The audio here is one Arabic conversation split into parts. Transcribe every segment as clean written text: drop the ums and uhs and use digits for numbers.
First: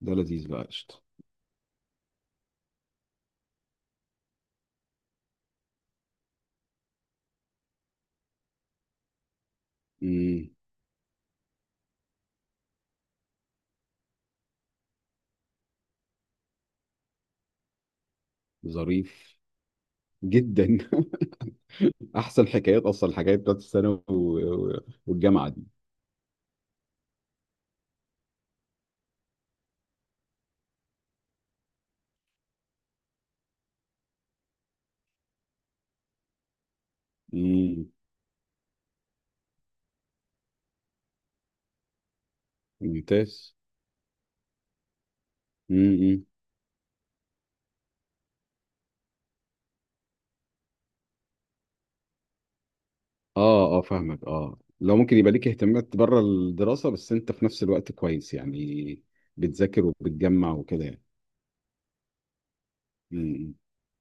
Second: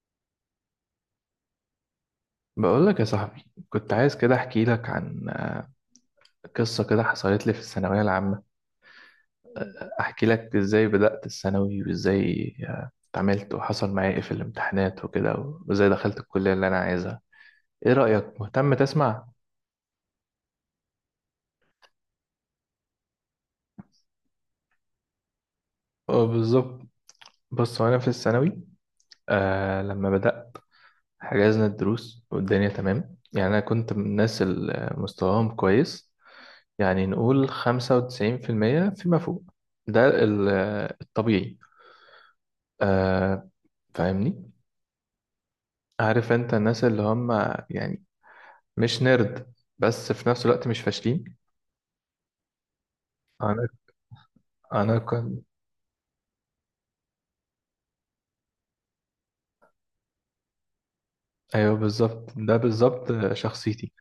ده لذيذ بقى، قشطة. بقول لك يا صاحبي، كنت عايز كده احكي لك عن قصة كده حصلت لي في الثانوية العامة. احكي امم. لك ازاي بدأت الثانوي، وازاي اتعاملت وحصل معايا ايه في الامتحانات وكده، وازاي دخلت الكلية اللي انا عايزها. ايه رأيك، مهتم تسمع؟ ظريف جدا. احسن حكايات، اصلا الحكايات بتاعت الثانوي والجامعه دي. اه بالظبط. بص، وانا في الثانوي لما بدأت حجزنا الدروس والدنيا تمام. يعني انا كنت من الناس اللي مستواهم كويس، يعني نقول امم. 95% فيما فوق. ده ال- الطبيعي. آه ممتاز. فاهمني، امم. عارف انت الناس اللي هم يعني مش نرد، بس في نفس الوقت مش فاشلين. انا اه، اه، فاهمك. اه، لو انا ممكن يبقى كنت. ليك اهتمامات بره الدراسه، بس انت في نفس الوقت كويس يعني بتذاكر وبتجمع وكده يعني. ايوه بالظبط، ده بالظبط امم. شخصيتي.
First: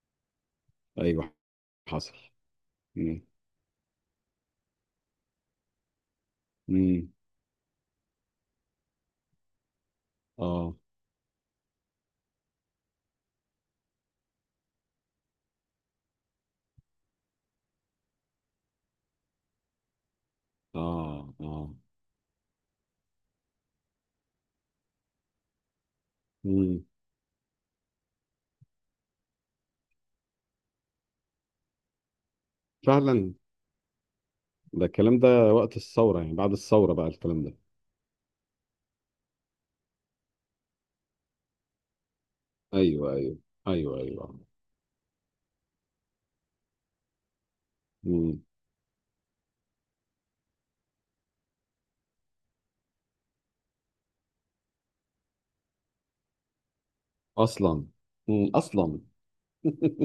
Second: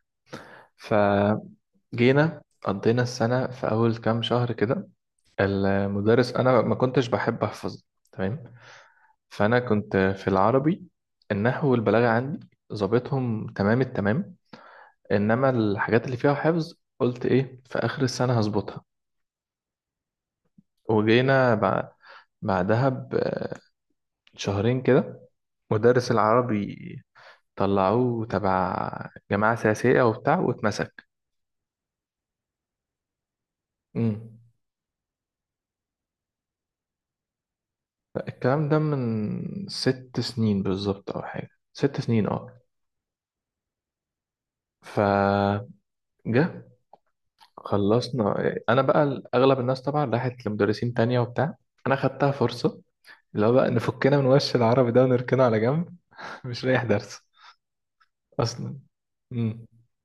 ايوه، فجينا حصل. قضينا امم، السنة في أول كام شهر كده، المدرس، أنا ما كنتش امم. بحب أحفظ تمام. فأنا كنت في اه، العربي، النحو والبلاغة عندي ظابطهم تمام التمام. إنما الحاجات اللي فيها حفظ قلت إيه، في آخر السنة هظبطها. اه، وجينا اه. بعدها بشهرين كده مدرس العربي امم. طلعوه تبع جماعة سياسية وبتاع واتمسك. فعلا. امم. ده الكلام ده وقت الثوره، يعني بعد الثوره بقى الكلام ده؟ الكلام ده من 6 سنين بالظبط، أو حاجة 6 سنين اه. ايوه، ايوه. ايوه، ايوه. فجه مم. خلصنا، أنا بقى أغلب الناس طبعا راحت لمدرسين تانية وبتاع، أنا خدتها فرصة، اللي هو بقى نفكنا من وش العربي ده ونركنه على جنب. مش رايح درس اصلا. مم. أصلا. اصلا.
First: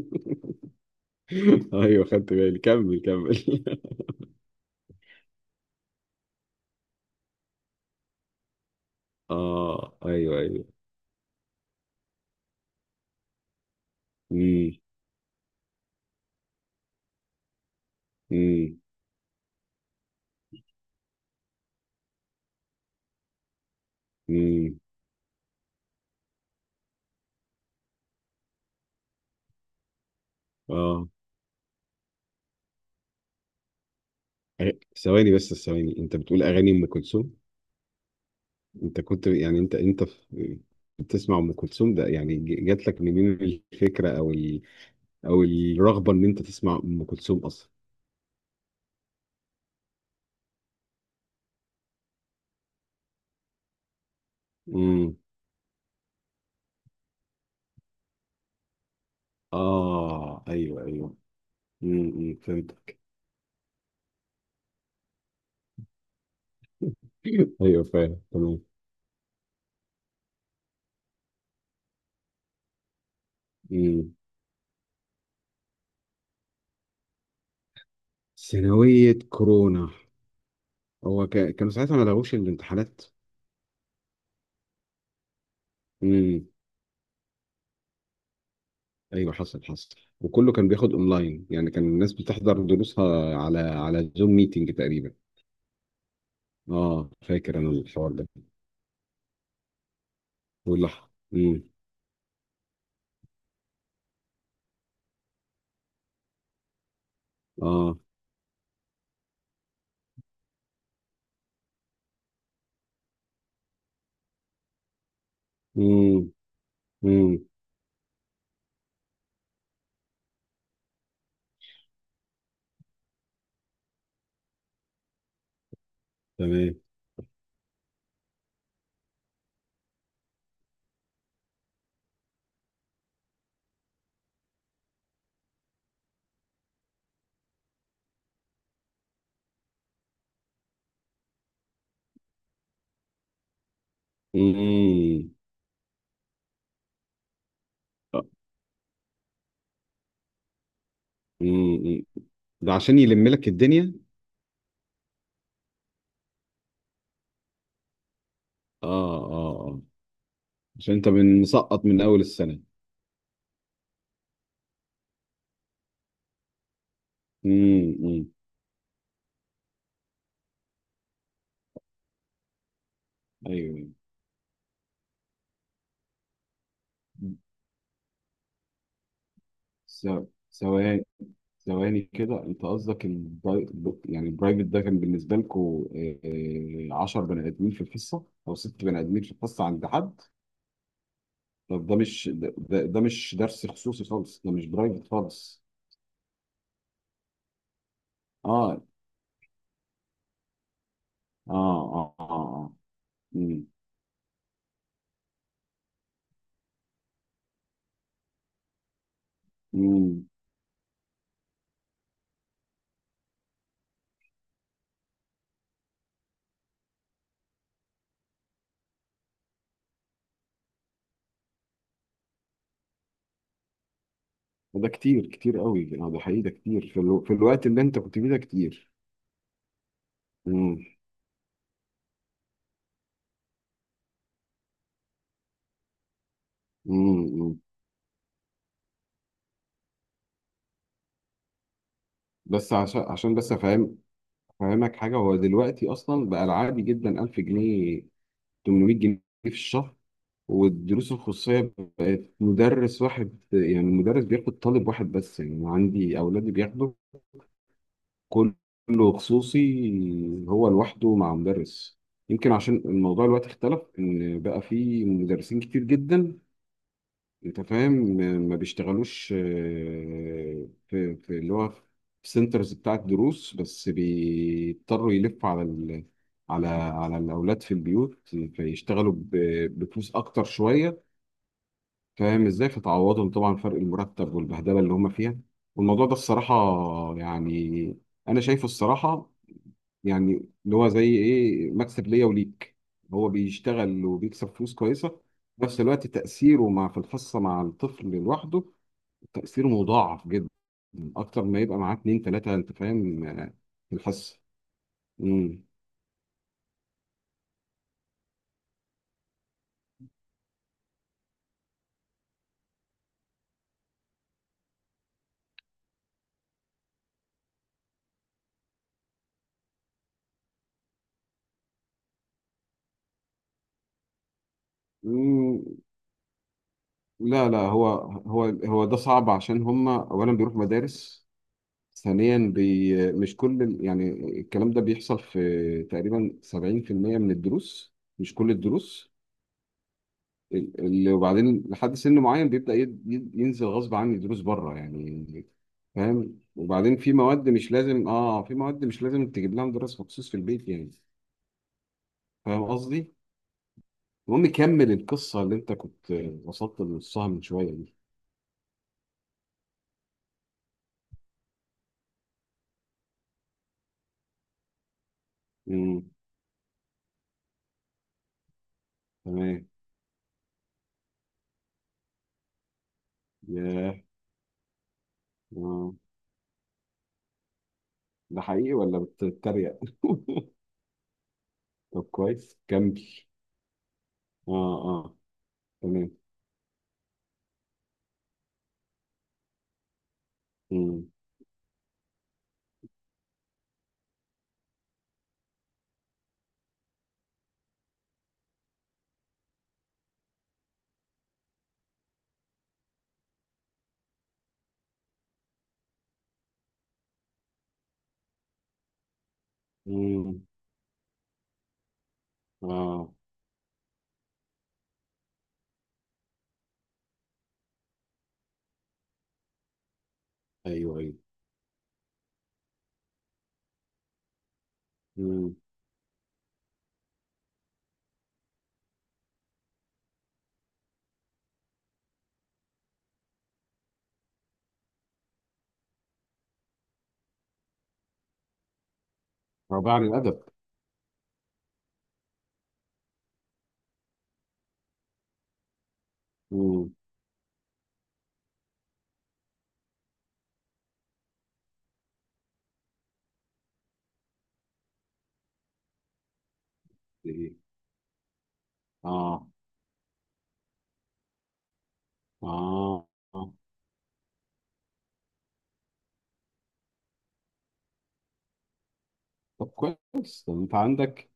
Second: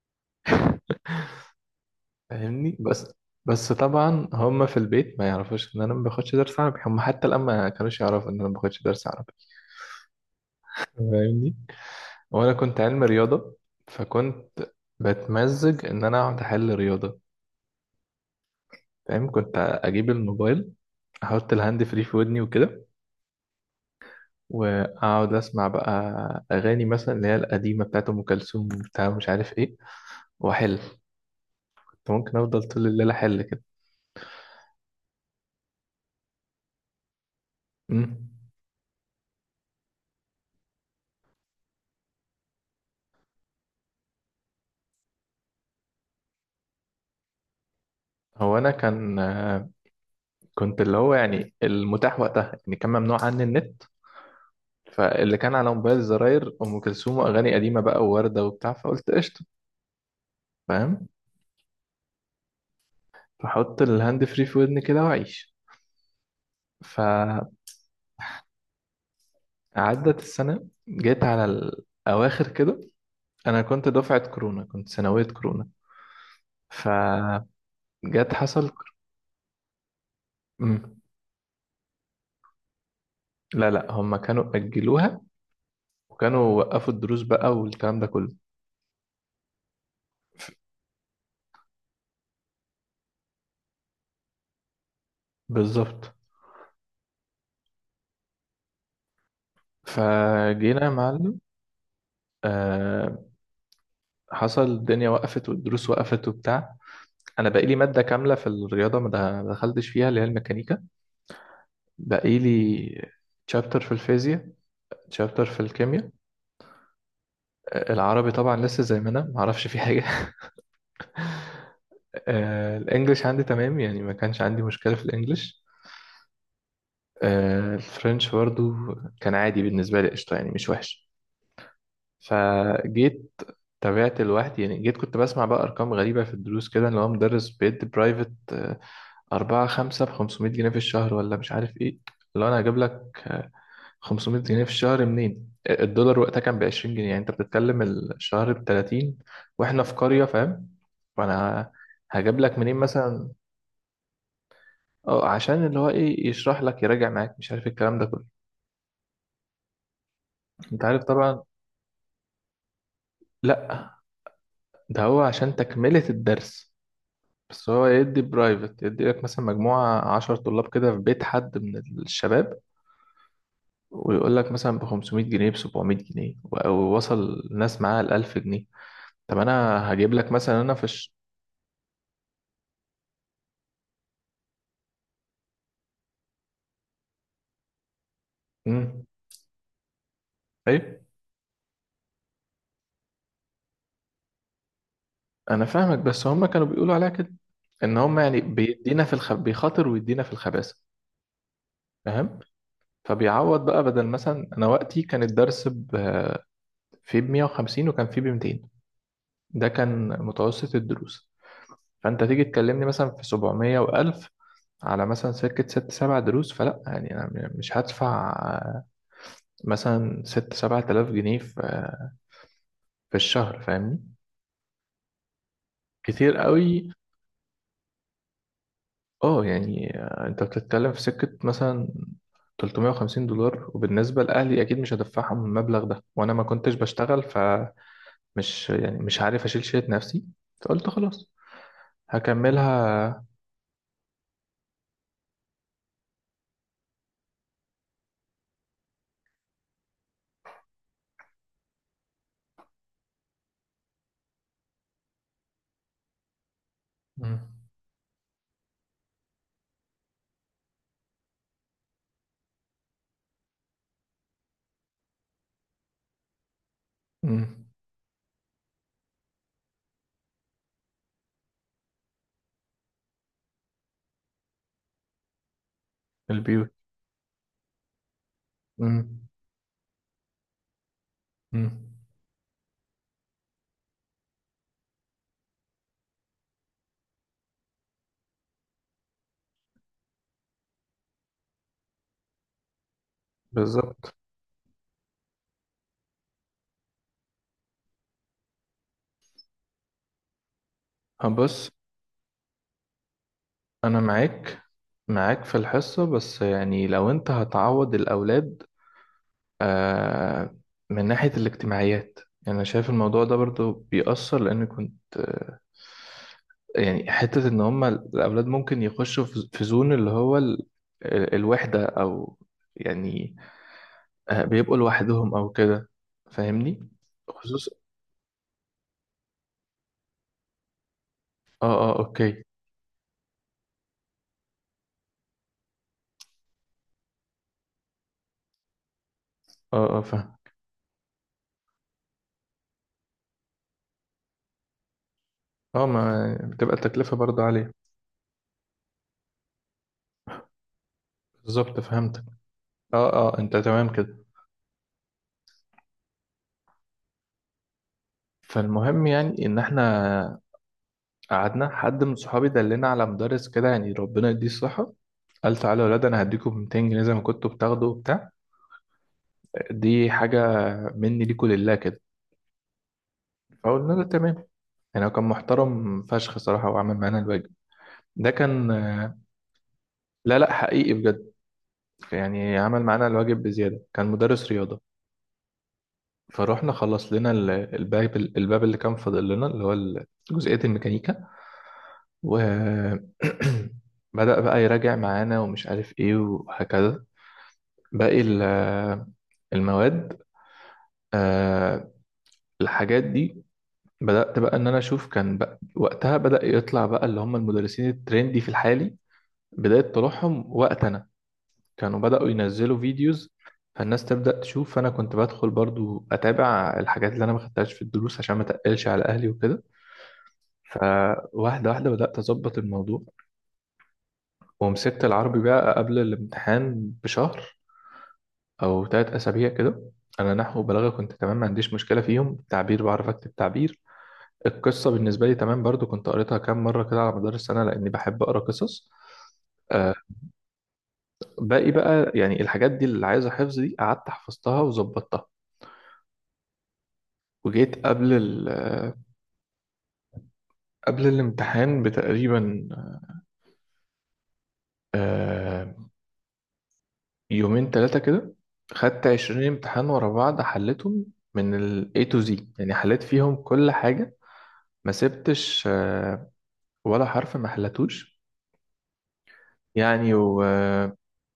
ايوه، خدت بالي، فاهمني كمل بس. كمل بس طبعا هم في البيت ما يعرفوش ان انا ما باخدش درس عربي، هم حتى الان ما كانوش يعرفوا ان انا ما باخدش درس عربي. اه، ايوه، ايوه. فاهمني. وانا كنت علم رياضه، فكنت امم، بتمزج ان انا اقعد احل رياضه. امم، فاهم، كنت اجيب الموبايل، احط الهاند فري في ودني وكده، امم، واقعد اسمع بقى اغاني مثلا، اللي هي القديمه بتاعت ام كلثوم بتاع مش عارف ايه، واحل. اه. كنت ممكن افضل طول الليل احل كده. أي- ثواني بس، ثواني، انت بتقول اغاني ام كلثوم؟ أمم. انت كنت، يعني، انت في بتسمع ام كلثوم ده؟ يعني جات لك منين الفكره، او او الرغبه ان انت تسمع ام كلثوم اصلا؟ هو انا كان كنت اللي هو يعني المتاح وقتها، يعني كان ممنوع عني النت، امم. فاللي كان على موبايل الزراير ام كلثوم واغاني قديمه بقى وورده وبتاع، فقلت قشطه. اه، ايوه، فاهم. ايوه. امم. فهمتك. فحط الهاند فري في ودني كده واعيش. فعدت ايوه، فاهم. السنه، جيت على الاواخر كده. انا كنت تمام. دفعه كورونا، كنت ثانويه كورونا. فجت، حصل. ثانوية كورونا؟ مم. هو كانوا ساعتها ما لغوش الامتحانات؟ لا لا، هم كانوا اجلوها امم. وكانوا وقفوا الدروس بقى والكلام ده كله. ايوه، حصل، حصل. وكله كان بياخد اونلاين، يعني كان الناس بتحضر دروسها على زوم ميتنج تقريبا. بالظبط. اه، فاكر انا الحوار ده. فجينا يا واللي. معلم، امم. آه، حصل الدنيا وقفت والدروس وقفت وبتاع. انا بقالي اه. ماده كامله في الرياضه ما دخلتش فيها، اللي هي الميكانيكا. بقالي تشابتر في الفيزياء، تشابتر في الكيمياء. امم، امم. العربي طبعا لسه زي ما انا ما اعرفش فيه حاجه. الانجليش عندي تمام، يعني ما كانش عندي مشكله في الانجليش. تمام. الفرنش برضو كان عادي بالنسبه لي، قشطه يعني مش وحش. فجيت تابعت لوحدي، يعني جيت كنت بسمع بقى أرقام غريبة في الدروس كده، اللي هو مدرس بيدي برايفت. أربعة خمسة بخمسمية جنيه في الشهر ولا مش عارف إيه. لو أنا هجيب لك خمسمية جنيه في الشهر امم، منين؟ الدولار وقتها كان ب 20 جنيه، يعني أنت بتتكلم الشهر ب 30، وإحنا في قرية فاهم، وأنا امم. هجيب لك ده منين عشان يلم مثلا. لك الدنيا؟ اه عشان اللي هو ايه، يشرح لك، يراجع معاك، مش عارف إيه الكلام ده كله. اه، اه، اه. انت عشان عارف انت من طبعا. مسقط من اول السنة. لا، ده هو عشان تكملة الدرس. بس هو امم، يدي امم. برايفت، يدي لك مثلا مجموعة 10 طلاب كده في بيت حد من الشباب، ايوه. ويقول لك مثلا ب 500 جنيه، ب 700 جنيه، ووصل الناس معاها ل 1000 جنيه. طب أنا هجيب لك مثلا أنا في ثواني، الش... ثواني كده، انت قصدك يعني البرايفت ده كان بالنسبه لكم 10 بني ادمين في الحصه، او ست بني مم. ادمين في الحصه عند حد؟ أيوة. طب ده مش ده، ده مش درس خصوصي خالص، ده مش برايفت خالص. أنا فاهمك، بس هم كانوا بيقولوا عليها كده، إن هم يعني اه، بيدينا في الخ... بيخاطر ويدينا في الخباثة. اه، اه، اه، فاهم. آه. فبيعوض امم، بقى، بدل مثلا أنا وقتي كان الدرس ب... فيه ب 150 وكان فيه ب 200، ده كان امم. متوسط الدروس. فانت تيجي تكلمني مثلا في 700 و1000 على مثلا سكة ست سبع دروس، فلا يعني أنا مش هدفع مثلا ست سبعة آلاف جنيه في في الشهر فاهمني. ده كتير، كتير قوي. اه، ده كتير حقيقي. ده كتير قوي في الوقت اللي انت كنت فيه ده كتير. اه. يعني أنت امم، بتتكلم في سكة مثلا 350 دولار، وبالنسبة لأهلي أكيد مش هدفعهم المبلغ ده، وأنا ما كنتش بشتغل امم. فمش يعني مش عارف أشيل شيء نفسي. فقلت خلاص بس عشان هكملها. عشان بس افهم، افهمك حاجه. هو دلوقتي اصلا بقى العادي جدا 1000 جنيه، 800 جنيه في الشهر. والدروس الخصوصية بقت مدرس واحد، يعني المدرس بياخد طالب واحد بس، يعني أنا عندي أولادي بياخدوا مم. كله خصوصي، هو لوحده مع مدرس. يمكن عشان الموضوع الوقت اختلف، إن بقى في مدرسين كتير جدا. أنت مم. فاهم، ما بيشتغلوش في اللي هو في سنترز بتاعة دروس، بس بيضطروا يلفوا على ال على البيوت. على الأولاد في البيوت، فيشتغلوا مم. بفلوس أكتر شوية. مم. فاهم ازاي؟ فتعوضهم طبعا فرق المرتب والبهدله اللي هم فيها. والموضوع ده الصراحه، يعني، انا شايفه الصراحه، يعني اللي هو زي ايه، مكسب ليا وليك. هو بيشتغل بالظبط. وبيكسب فلوس كويسه، في نفس الوقت تاثيره في الحصه مع الطفل لوحده، تاثيره مضاعف جدا، اكتر ما هبص، يبقى معاه اتنين تلاته. انت فاهم في انا الحصه. معاك، معاك في امم. الحصة، بس يعني لو انت هتعوض الاولاد آه من ناحية الاجتماعيات، يعني انا شايف الموضوع ده برضو بيأثر، لان كنت يعني حتة ان هما الاولاد ممكن يخشوا في في زون اللي هو الوحدة او يعني بيبقوا لوحدهم او أمم، كده. فاهمني. لا، لا، خصوصا. هو هو ده صعب، عشان هم اولا بيروحوا مدارس، اه، اه ثانيا اوكي. مش كل يعني الكلام ده بيحصل في تقريبا 70% من الدروس، مش كل الدروس. اه اه فاهم. ال- وبعدين لحد سن معين بيبدأ ينزل غصب عني دروس بره يعني. اه، ما فاهم، بتبقى وبعدين التكلفة برضه عالية. في مواد مش لازم تجيب لها مدرس مخصوص في البيت يعني. بالظبط فهمتك. فاهم قصدي؟ اه اه، انت تمام كده. المهم، كمل القصة اللي انت كنت وصلت لنصها من شوية دي. فالمهم، يعني ان احنا قعدنا، حد من صحابي دلنا على مدرس كده يعني ربنا يديه الصحه. قال تعالوا يا ولاد، امم. انا هديكم 200 جنيه زي ما كنتوا بتاخدوا وبتاع. تمام. دي حاجه مني ليكوا لله كده. فقلنا ياه. له تمام. يعني هو كان آه. محترم فشخ صراحه، وعمل معانا الواجب. ده ده كان. حقيقي ولا بتتريق؟ لا لا، حقيقي بجد. طب يعني كويس، عمل كمل. معانا الواجب بزياده، كان مدرس اه، رياضه. اه، تمام. فروحنا خلص لنا الباب اللي كان فاضل لنا اللي هو جزئية مم. الميكانيكا. و بدأ بقى يراجع معانا ومش عارف ايه وهكذا باقي المواد. آه، الحاجات دي بدأت بقى ان انا اشوف، كان بقى وقتها بدأ يطلع بقى اللي هم المدرسين الترندي في الحالي، بداية مم. طلوعهم وقت انا كانوا بدأوا ينزلوا اه، فيديوز، فالناس تبدأ تشوف. فانا كنت بدخل برضو اتابع الحاجات اللي انا ما خدتهاش في الدروس عشان ما تقلش على اهلي وكده. ايوه، ايوه. فواحدة واحدة بدأت أظبط الموضوع. ومسكت العربي مم. بقى قبل الامتحان بشهر أو تلات أسابيع كده. أنا نحو وبلاغة كنت تمام، ما عنديش مشكلة فيهم. تعبير بعرف أكتب تعبير. القصة بالنسبة لي تمام برضو، كنت قريتها كام مرة كده على مدار السنة لأني بحب أقرأ قصص. رباعي آه، عن الادب؟ باقي بقى يعني الحاجات دي اللي عايزة حفظ دي قعدت حفظتها وظبطتها. مم. وجيت قبل ال قبل الامتحان بتقريبا آه، إيه. يومين تلاتة كده، خدت عشرين اه، امتحان ورا بعض حليتهم من ال A to Z. يعني حليت اه، فيهم آه. كل حاجة، ما سبتش ولا حرف ما حلتوش. طب يعني و كويس. طب انت عندك،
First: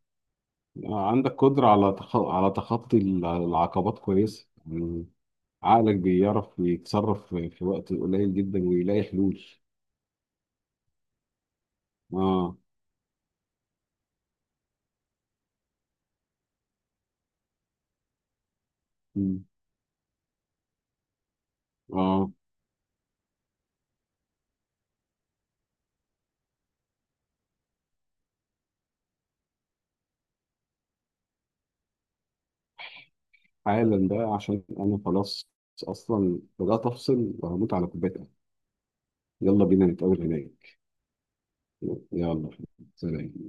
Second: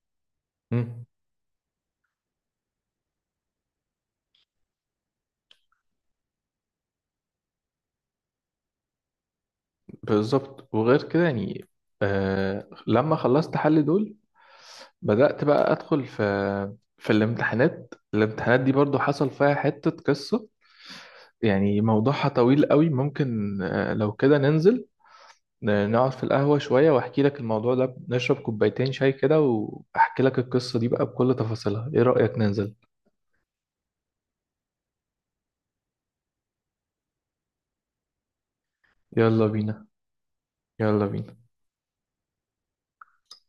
مم، عندك قدرة على تخطي العقبات كويس يعني. عقلك بيعرف يتصرف في وقت قليل جدا ويلاقي حلول. بالظبط. وغير كده يعني اه. لما خلصت حل دول بدأت بقى أدخل في في الامتحانات. الامتحانات دي برضو حصل مم. فيها حتة قصة. يعني موضوعها اه. طويل قوي، ممكن لو كده ننزل نقعد في القهوة شوية وأحكي لك الموضوع ده، نشرب كوبايتين شاي كده وأحكي لك القصة دي بقى بكل تفاصيلها. إيه رأيك، ننزل؟ حالا بقى، عشان انا خلاص، اصلا بدأت افصل وهموت على كوبايه قهوة. يلا يلا بينا. بينا نتقابل هناك. يلا بينا. يلا. سلام.